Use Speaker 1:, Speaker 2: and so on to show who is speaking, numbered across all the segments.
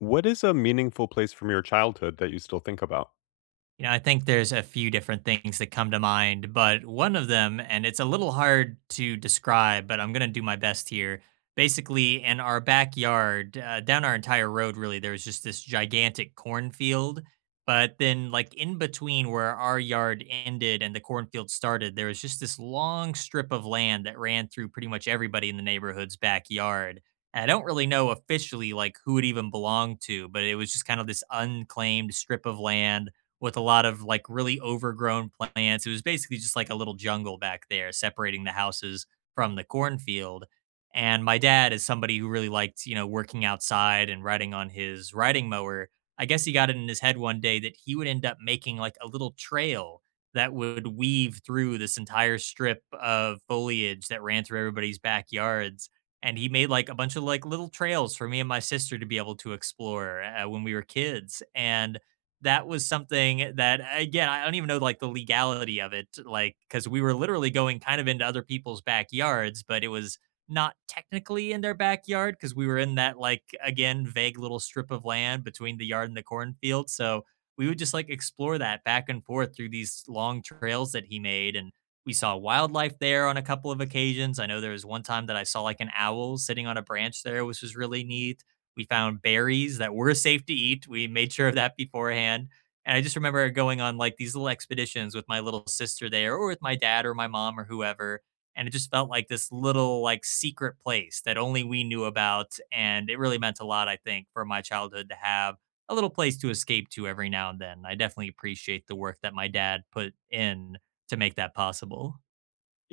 Speaker 1: What is a meaningful place from your childhood that you still think about?
Speaker 2: I think there's a few different things that come to mind, but one of them, and it's a little hard to describe, but I'm going to do my best here. Basically, in our backyard, down our entire road, really, there was just this gigantic cornfield. But then, like in between where our yard ended and the cornfield started, there was just this long strip of land that ran through pretty much everybody in the neighborhood's backyard. And I don't really know officially like who it even belonged to, but it was just kind of this unclaimed strip of land with a lot of like really overgrown plants. It was basically just like a little jungle back there separating the houses from the cornfield. And my dad is somebody who really liked, working outside and riding on his riding mower. I guess he got it in his head one day that he would end up making like a little trail that would weave through this entire strip of foliage that ran through everybody's backyards. And he made like a bunch of like little trails for me and my sister to be able to explore when we were kids. And that was something that, again, I don't even know like the legality of it, like because we were literally going kind of into other people's backyards, but it was not technically in their backyard because we were in that, like, again, vague little strip of land between the yard and the cornfield. So we would just like explore that back and forth through these long trails that he made. And we saw wildlife there on a couple of occasions. I know there was one time that I saw like an owl sitting on a branch there, which was really neat. We found berries that were safe to eat. We made sure of that beforehand. And I just remember going on like these little expeditions with my little sister there, or with my dad or my mom or whoever. And it just felt like this little like secret place that only we knew about. And it really meant a lot, I think, for my childhood to have a little place to escape to every now and then. I definitely appreciate the work that my dad put in to make that possible.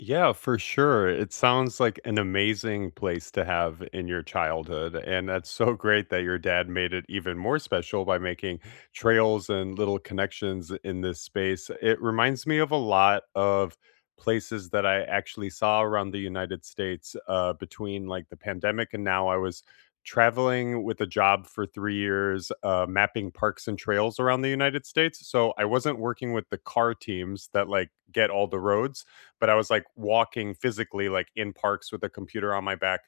Speaker 1: Yeah, for sure. It sounds like an amazing place to have in your childhood. And that's so great that your dad made it even more special by making trails and little connections in this space. It reminds me of a lot of places that I actually saw around the United States between like the pandemic and now. I was traveling with a job for 3 years, mapping parks and trails around the United States. So I wasn't working with the car teams that like get all the roads, but I was like walking physically, like in parks with a computer on my back,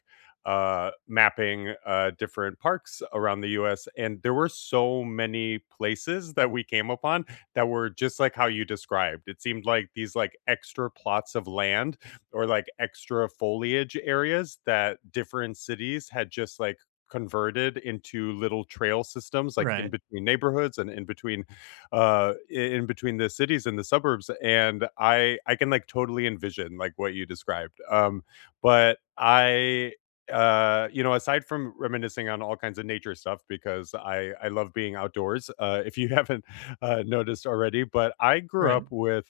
Speaker 1: mapping different parks around the US. And there were so many places that we came upon that were just like how you described. It seemed like these like extra plots of land or like extra foliage areas that different cities had just like converted into little trail systems like in
Speaker 2: Right.
Speaker 1: between neighborhoods and in between in between the cities and the suburbs. And I can like totally envision like what you described. But I you know aside from reminiscing on all kinds of nature stuff because I love being outdoors, if you haven't noticed already, but i grew
Speaker 2: Right.
Speaker 1: up with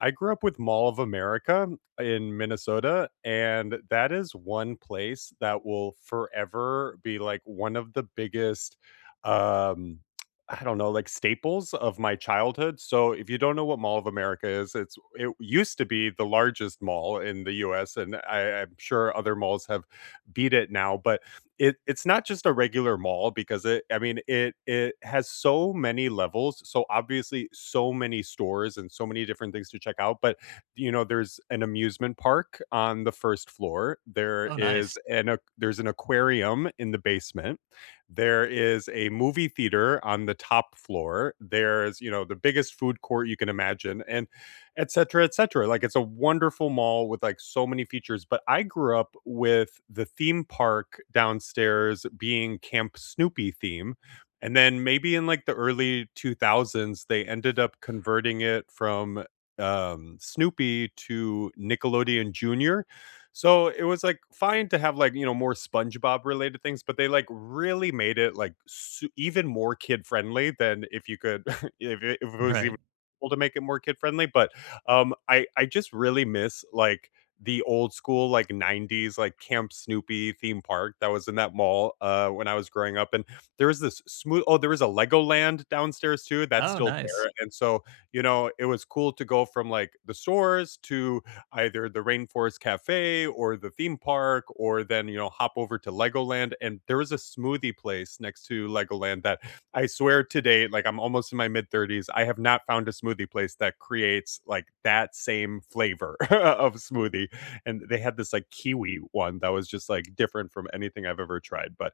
Speaker 1: i grew up with Mall of America in Minnesota, and that is one place that will forever be like one of the biggest, um I don't know, like, staples of my childhood. So if you don't know what Mall of America is, it used to be the largest mall in the US, and I'm sure other malls have beat it now, but it's not just a regular mall because it I mean, it has so many levels, so obviously so many stores and so many different things to check out. But, you know, there's an amusement park on the 1st floor, there
Speaker 2: Oh,
Speaker 1: is
Speaker 2: nice.
Speaker 1: an a there's an aquarium in the basement, there is a movie theater on the top floor. There's, you know, the biggest food court you can imagine, and et cetera, et cetera. Like it's a wonderful mall with like so many features. But I grew up with the theme park downstairs being Camp Snoopy theme. And then maybe in like the early 2000s, they ended up converting it from Snoopy to Nickelodeon Jr. So it was like fine to have like, you know, more SpongeBob related things, but they like really made it like even more kid friendly, than if you could, if it was even
Speaker 2: Right.
Speaker 1: possible to make it more kid friendly. But I just really miss like the old school like 90s like Camp Snoopy theme park that was in that mall when I was growing up. And there was this smooth oh there was a Legoland downstairs too, that's
Speaker 2: Oh,
Speaker 1: still
Speaker 2: nice.
Speaker 1: there. And so, you know, it was cool to go from like the stores to either the Rainforest Cafe or the theme park, or then, you know, hop over to Legoland. And there was a smoothie place next to Legoland that I swear to date, like I'm almost in my mid 30s, I have not found a smoothie place that creates like that same flavor of smoothie. And they had this like kiwi one that was just like different from anything I've ever tried. But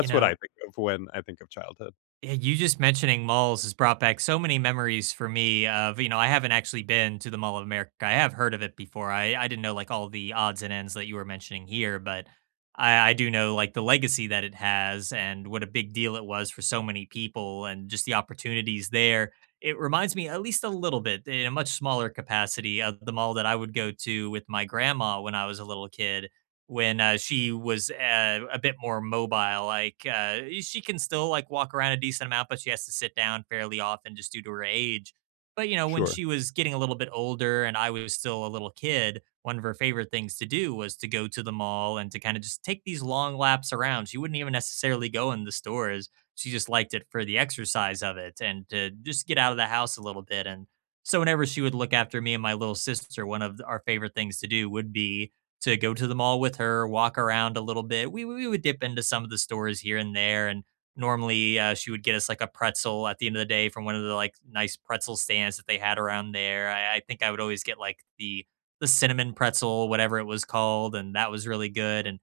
Speaker 2: You
Speaker 1: what I
Speaker 2: know,
Speaker 1: think of when I think of childhood.
Speaker 2: Yeah, you just mentioning malls has brought back so many memories for me I haven't actually been to the Mall of America. I have heard of it before. I didn't know like all the odds and ends that you were mentioning here, but I do know like the legacy that it has and what a big deal it was for so many people and just the opportunities there. It reminds me, at least a little bit, in a much smaller capacity, of the mall that I would go to with my grandma when I was a little kid, when she was a bit more mobile. Like, she can still like walk around a decent amount, but she has to sit down fairly often just due to her age. But when
Speaker 1: Sure.
Speaker 2: she was getting a little bit older and I was still a little kid, one of her favorite things to do was to go to the mall and to kind of just take these long laps around. She wouldn't even necessarily go in the stores. She just liked it for the exercise of it and to just get out of the house a little bit. And so whenever she would look after me and my little sister, one of our favorite things to do would be to go to the mall with her, walk around a little bit. We would dip into some of the stores here and there. And normally she would get us like a pretzel at the end of the day from one of the like nice pretzel stands that they had around there. I think I would always get like the cinnamon pretzel, whatever it was called, and that was really good. And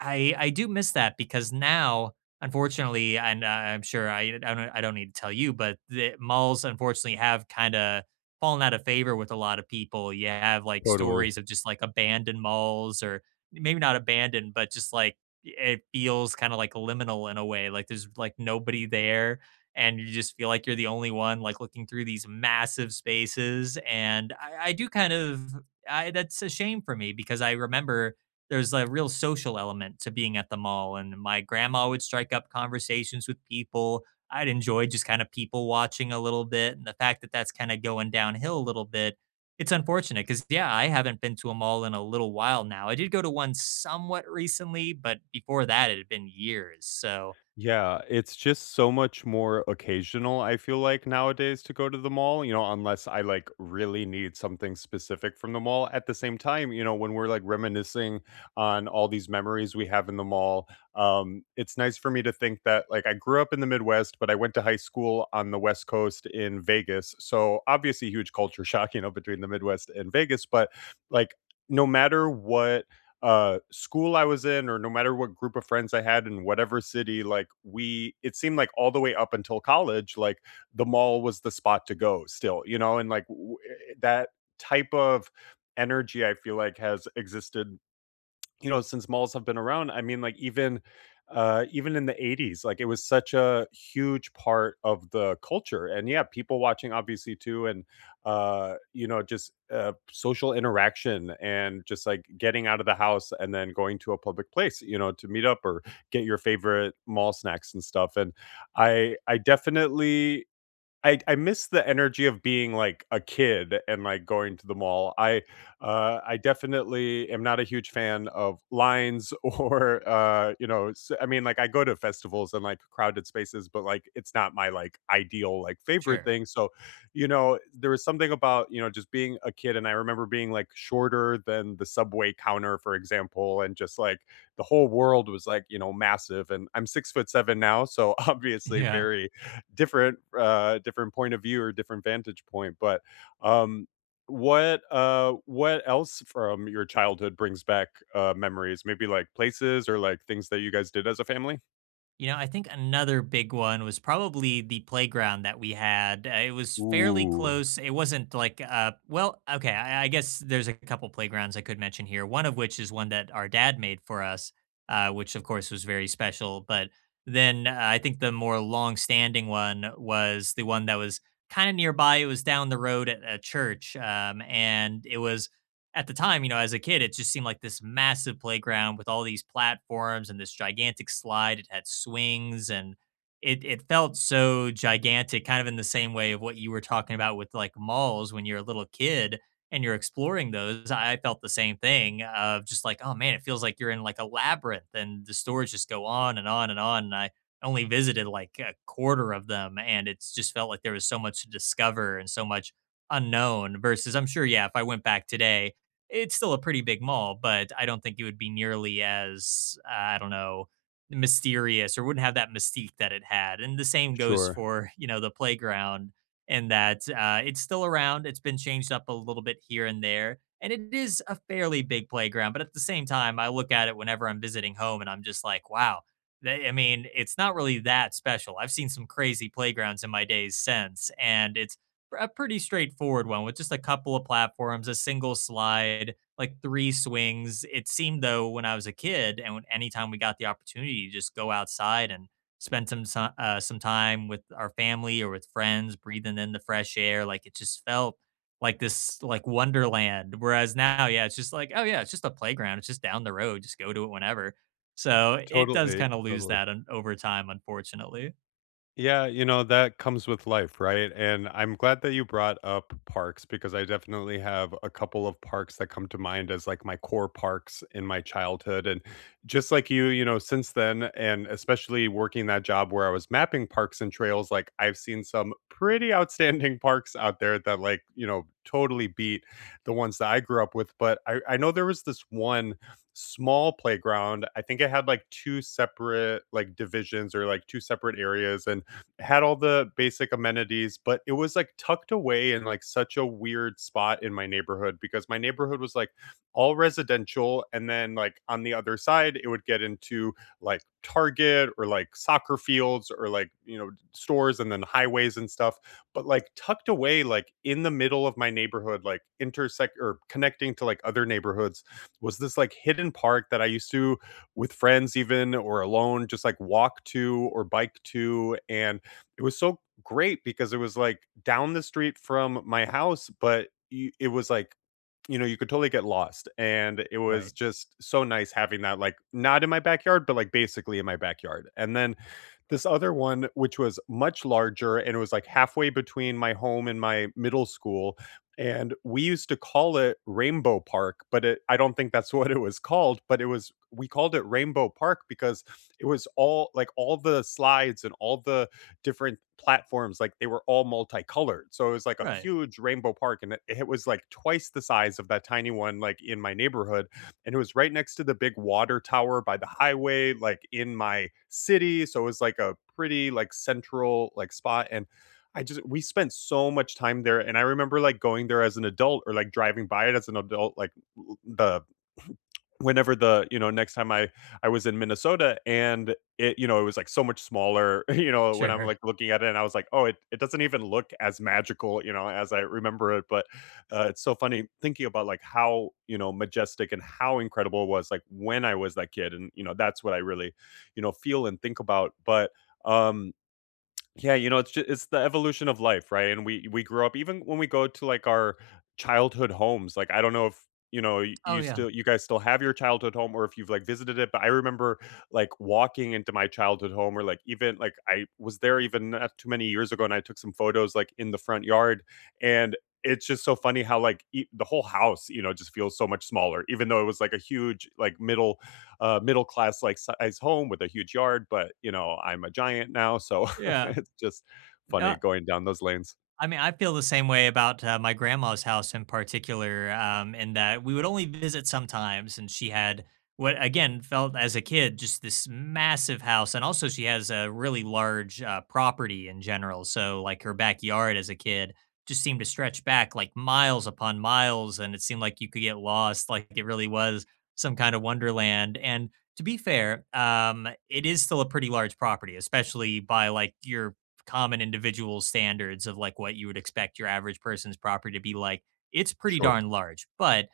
Speaker 2: I do miss that because now, unfortunately, and I'm sure I don't need to tell you, but the malls unfortunately have kind of fallen out of favor with a lot of people. You have like
Speaker 1: Totally.
Speaker 2: stories of just like abandoned malls, or maybe not abandoned, but just like it feels kind of like liminal in a way. Like there's like nobody there, and you just feel like you're the only one like looking through these massive spaces. And I do kind of I, that's a shame for me because I remember there's a real social element to being at the mall, and my grandma would strike up conversations with people. I'd enjoy just kind of people watching a little bit. And the fact that that's kind of going downhill a little bit, it's unfortunate because, yeah, I haven't been to a mall in a little while now. I did go to one somewhat recently, but before that it had been years, so. uh,
Speaker 1: Yeah, it's just so much more occasional, I feel like, nowadays to go to the mall, you know, unless I like really need something specific from the mall. At the same time, you know, when we're like reminiscing on all these memories we have in the mall, it's nice for me to think that like I grew up in the Midwest, but I went to high school on the West Coast in Vegas. So obviously, huge culture shock, you know, between the Midwest and Vegas. But like, no matter what school I was in, or no matter what group of friends I had in whatever city, like we, it seemed like all the way up until college, like the mall was the spot to go still, you know. And like that type of energy I feel like has existed, you know, since malls have been around. I mean, like even even in the 80s, like it was such a huge part of the culture. And yeah, people watching obviously too, and you know, just social interaction, and just like getting out of the house and then going to a public place, you know, to meet up or get your favorite mall snacks and stuff. And I definitely I miss the energy of being like a kid and like going to the mall. I definitely am not a huge fan of lines, or you know. S I mean, like I go to festivals and like crowded spaces, but like it's not my like ideal like favorite
Speaker 2: sure.
Speaker 1: thing. So, you know, there was something about, you know, just being a kid, and I remember being like shorter than the subway counter, for example, and just like the whole world was like, you know, massive. And I'm 6'7" now, so obviously
Speaker 2: Yeah.
Speaker 1: very different different point of view or different vantage point. But um what else from your childhood brings back memories? Maybe like places or like things that you guys did as a family?
Speaker 2: I think another big one was probably the playground that we had. It was fairly
Speaker 1: Ooh,
Speaker 2: close. It wasn't like, well, okay, I guess there's a couple playgrounds I could mention here. One of which is one that our dad made for us, which of course was very special. But then I think the more long-standing one was the one that was kind of nearby. It was down the road at a church, and it was, at the time, as a kid, it just seemed like this massive playground with all these platforms and this gigantic slide. It had swings and it felt so gigantic, kind of in the same way of what you were talking about with like malls when you're a little kid and you're exploring those. I felt the same thing of just like, oh man, it feels like you're in like a labyrinth and the stores just go on and on and on. And I only visited like a quarter of them, and it's just felt like there was so much to discover and so much unknown. Versus I'm sure, yeah, if I went back today, it's still a pretty big mall, but I don't think it would be nearly as, I don't know, mysterious, or wouldn't have that mystique that it had. And the same goes
Speaker 1: sure.
Speaker 2: for, the playground, and that it's still around. It's been changed up a little bit here and there. And it is a fairly big playground. But at the same time, I look at it whenever I'm visiting home and I'm just like, wow, I mean, it's not really that special. I've seen some crazy playgrounds in my days since, and it's a pretty straightforward one with just a couple of platforms, a single slide, like three swings. It seemed, though, when I was a kid, and when, anytime we got the opportunity to just go outside and spend some time with our family or with friends, breathing in the fresh air, like it just felt like this like wonderland. Whereas now, yeah, it's just like, oh yeah, it's just a playground. It's just down the road. Just go to it whenever. So it does
Speaker 1: Totally,
Speaker 2: kind of lose
Speaker 1: totally.
Speaker 2: that over time, unfortunately.
Speaker 1: Yeah, you know, that comes with life, right? And I'm glad that you brought up parks, because I definitely have a couple of parks that come to mind as like my core parks in my childhood. And just like you know, since then, and especially working that job where I was mapping parks and trails, like I've seen some pretty outstanding parks out there that, like, you know, totally beat the ones that I grew up with. But I know there was this one small playground. I think it had like two separate like divisions or like two separate areas. And had all the basic amenities, but it was like tucked away in like such a weird spot in my neighborhood, because my neighborhood was like all residential. And then like on the other side, it would get into like Target or like soccer fields or like, you know, stores and then highways and stuff. But like tucked away, like in the middle of my neighborhood, like intersect or connecting to like other neighborhoods, was this like hidden park that I used to, with friends even or alone, just like walk to or bike to. And it was so great because it was, like, down the street from my house, but you, it was, like, you know, you could totally get lost, and it was
Speaker 2: Right.
Speaker 1: just so nice having that, like, not in my backyard, but, like, basically in my backyard. And then this other one, which was much larger, and it was, like, halfway between my home and my middle school, and we used to call it Rainbow Park, but it, I don't think that's what it was called. But it was, we called it Rainbow Park because it was all like, all the slides and all the different platforms, like they were all multicolored, so it was like a
Speaker 2: Right.
Speaker 1: huge rainbow park. And it was like twice the size of that tiny one like in my neighborhood. And it was right next to the big water tower by the highway like in my city, so it was like a pretty like central like spot. And I just, we spent so much time there. And I remember like going there as an adult or like driving by it as an adult, like the whenever the you know, next time I was in Minnesota. And it, you know, it was, like, so much smaller, you know, when I'm,
Speaker 2: Sure.
Speaker 1: like, looking at it, and I was like, "Oh, it doesn't even look as magical, you know, as I remember it," but, it's so funny thinking about, like, how, you know, majestic and how incredible it was, like, when I was that kid, and, you know, that's what I really, you know, feel and think about. But, um yeah, you know, it's just, it's the evolution of life, right? And we grew up even when we go to like our childhood homes. Like I don't know if, you know, y-
Speaker 2: Oh
Speaker 1: you
Speaker 2: yeah.
Speaker 1: still you guys still have your childhood home or if you've like visited it. But I remember like walking into my childhood home, or like, even like I was there even not too many years ago, and I took some photos like in the front yard. And it's just so funny how like the whole house, you know, just feels so much smaller, even though it was like a huge like middle class like size home with a huge yard. But you know, I'm a giant now, so
Speaker 2: Yeah.
Speaker 1: it's just funny
Speaker 2: No,
Speaker 1: going down those lanes.
Speaker 2: I mean, I feel the same way about my grandma's house in particular, in that we would only visit sometimes, and she had what again felt as a kid just this massive house, and also she has a really large property in general. So, like her backyard as a kid just seemed to stretch back like miles upon miles, and it seemed like you could get lost, like it really was some kind of wonderland. And to be fair, it is still a pretty large property, especially by like your common individual standards of like what you would expect your average person's property to be like, it's pretty
Speaker 1: Sure.
Speaker 2: darn large. But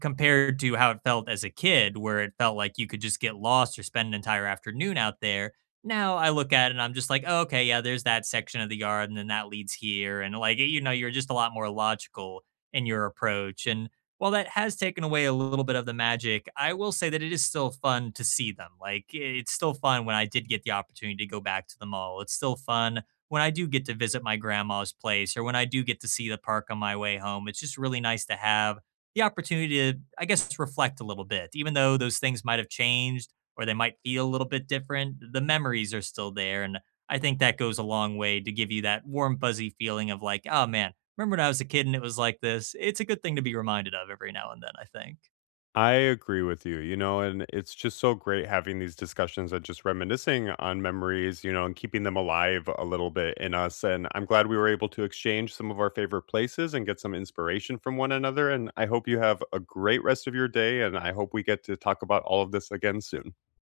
Speaker 2: compared to how it felt as a kid, where it felt like you could just get lost or spend an entire afternoon out there. Now I look at it and I'm just like, oh, okay, yeah, there's that section of the yard, and then that leads here. And, like, you're just a lot more logical in your approach. And while that has taken away a little bit of the magic, I will say that it is still fun to see them. Like, it's still fun when I did get the opportunity to go back to the mall. It's still fun when I do get to visit my grandma's place or when I do get to see the park on my way home. It's just really nice to have the opportunity to, I guess, reflect a little bit. Even though those things might have changed or they might feel a little bit different, the memories are still there. And I think that goes a long way to give you that warm, fuzzy feeling of like, oh man, remember when I was a kid and it was like this? It's a good thing to be reminded of every now and then, I think.
Speaker 1: I agree with you, you know, and it's just so great having these discussions and just reminiscing on memories, you know, and keeping them alive a little bit in us. And I'm glad we were able to exchange some of our favorite places and get some inspiration from one another. And I hope you have a great rest of your day. And I hope we get to talk about all of this again soon.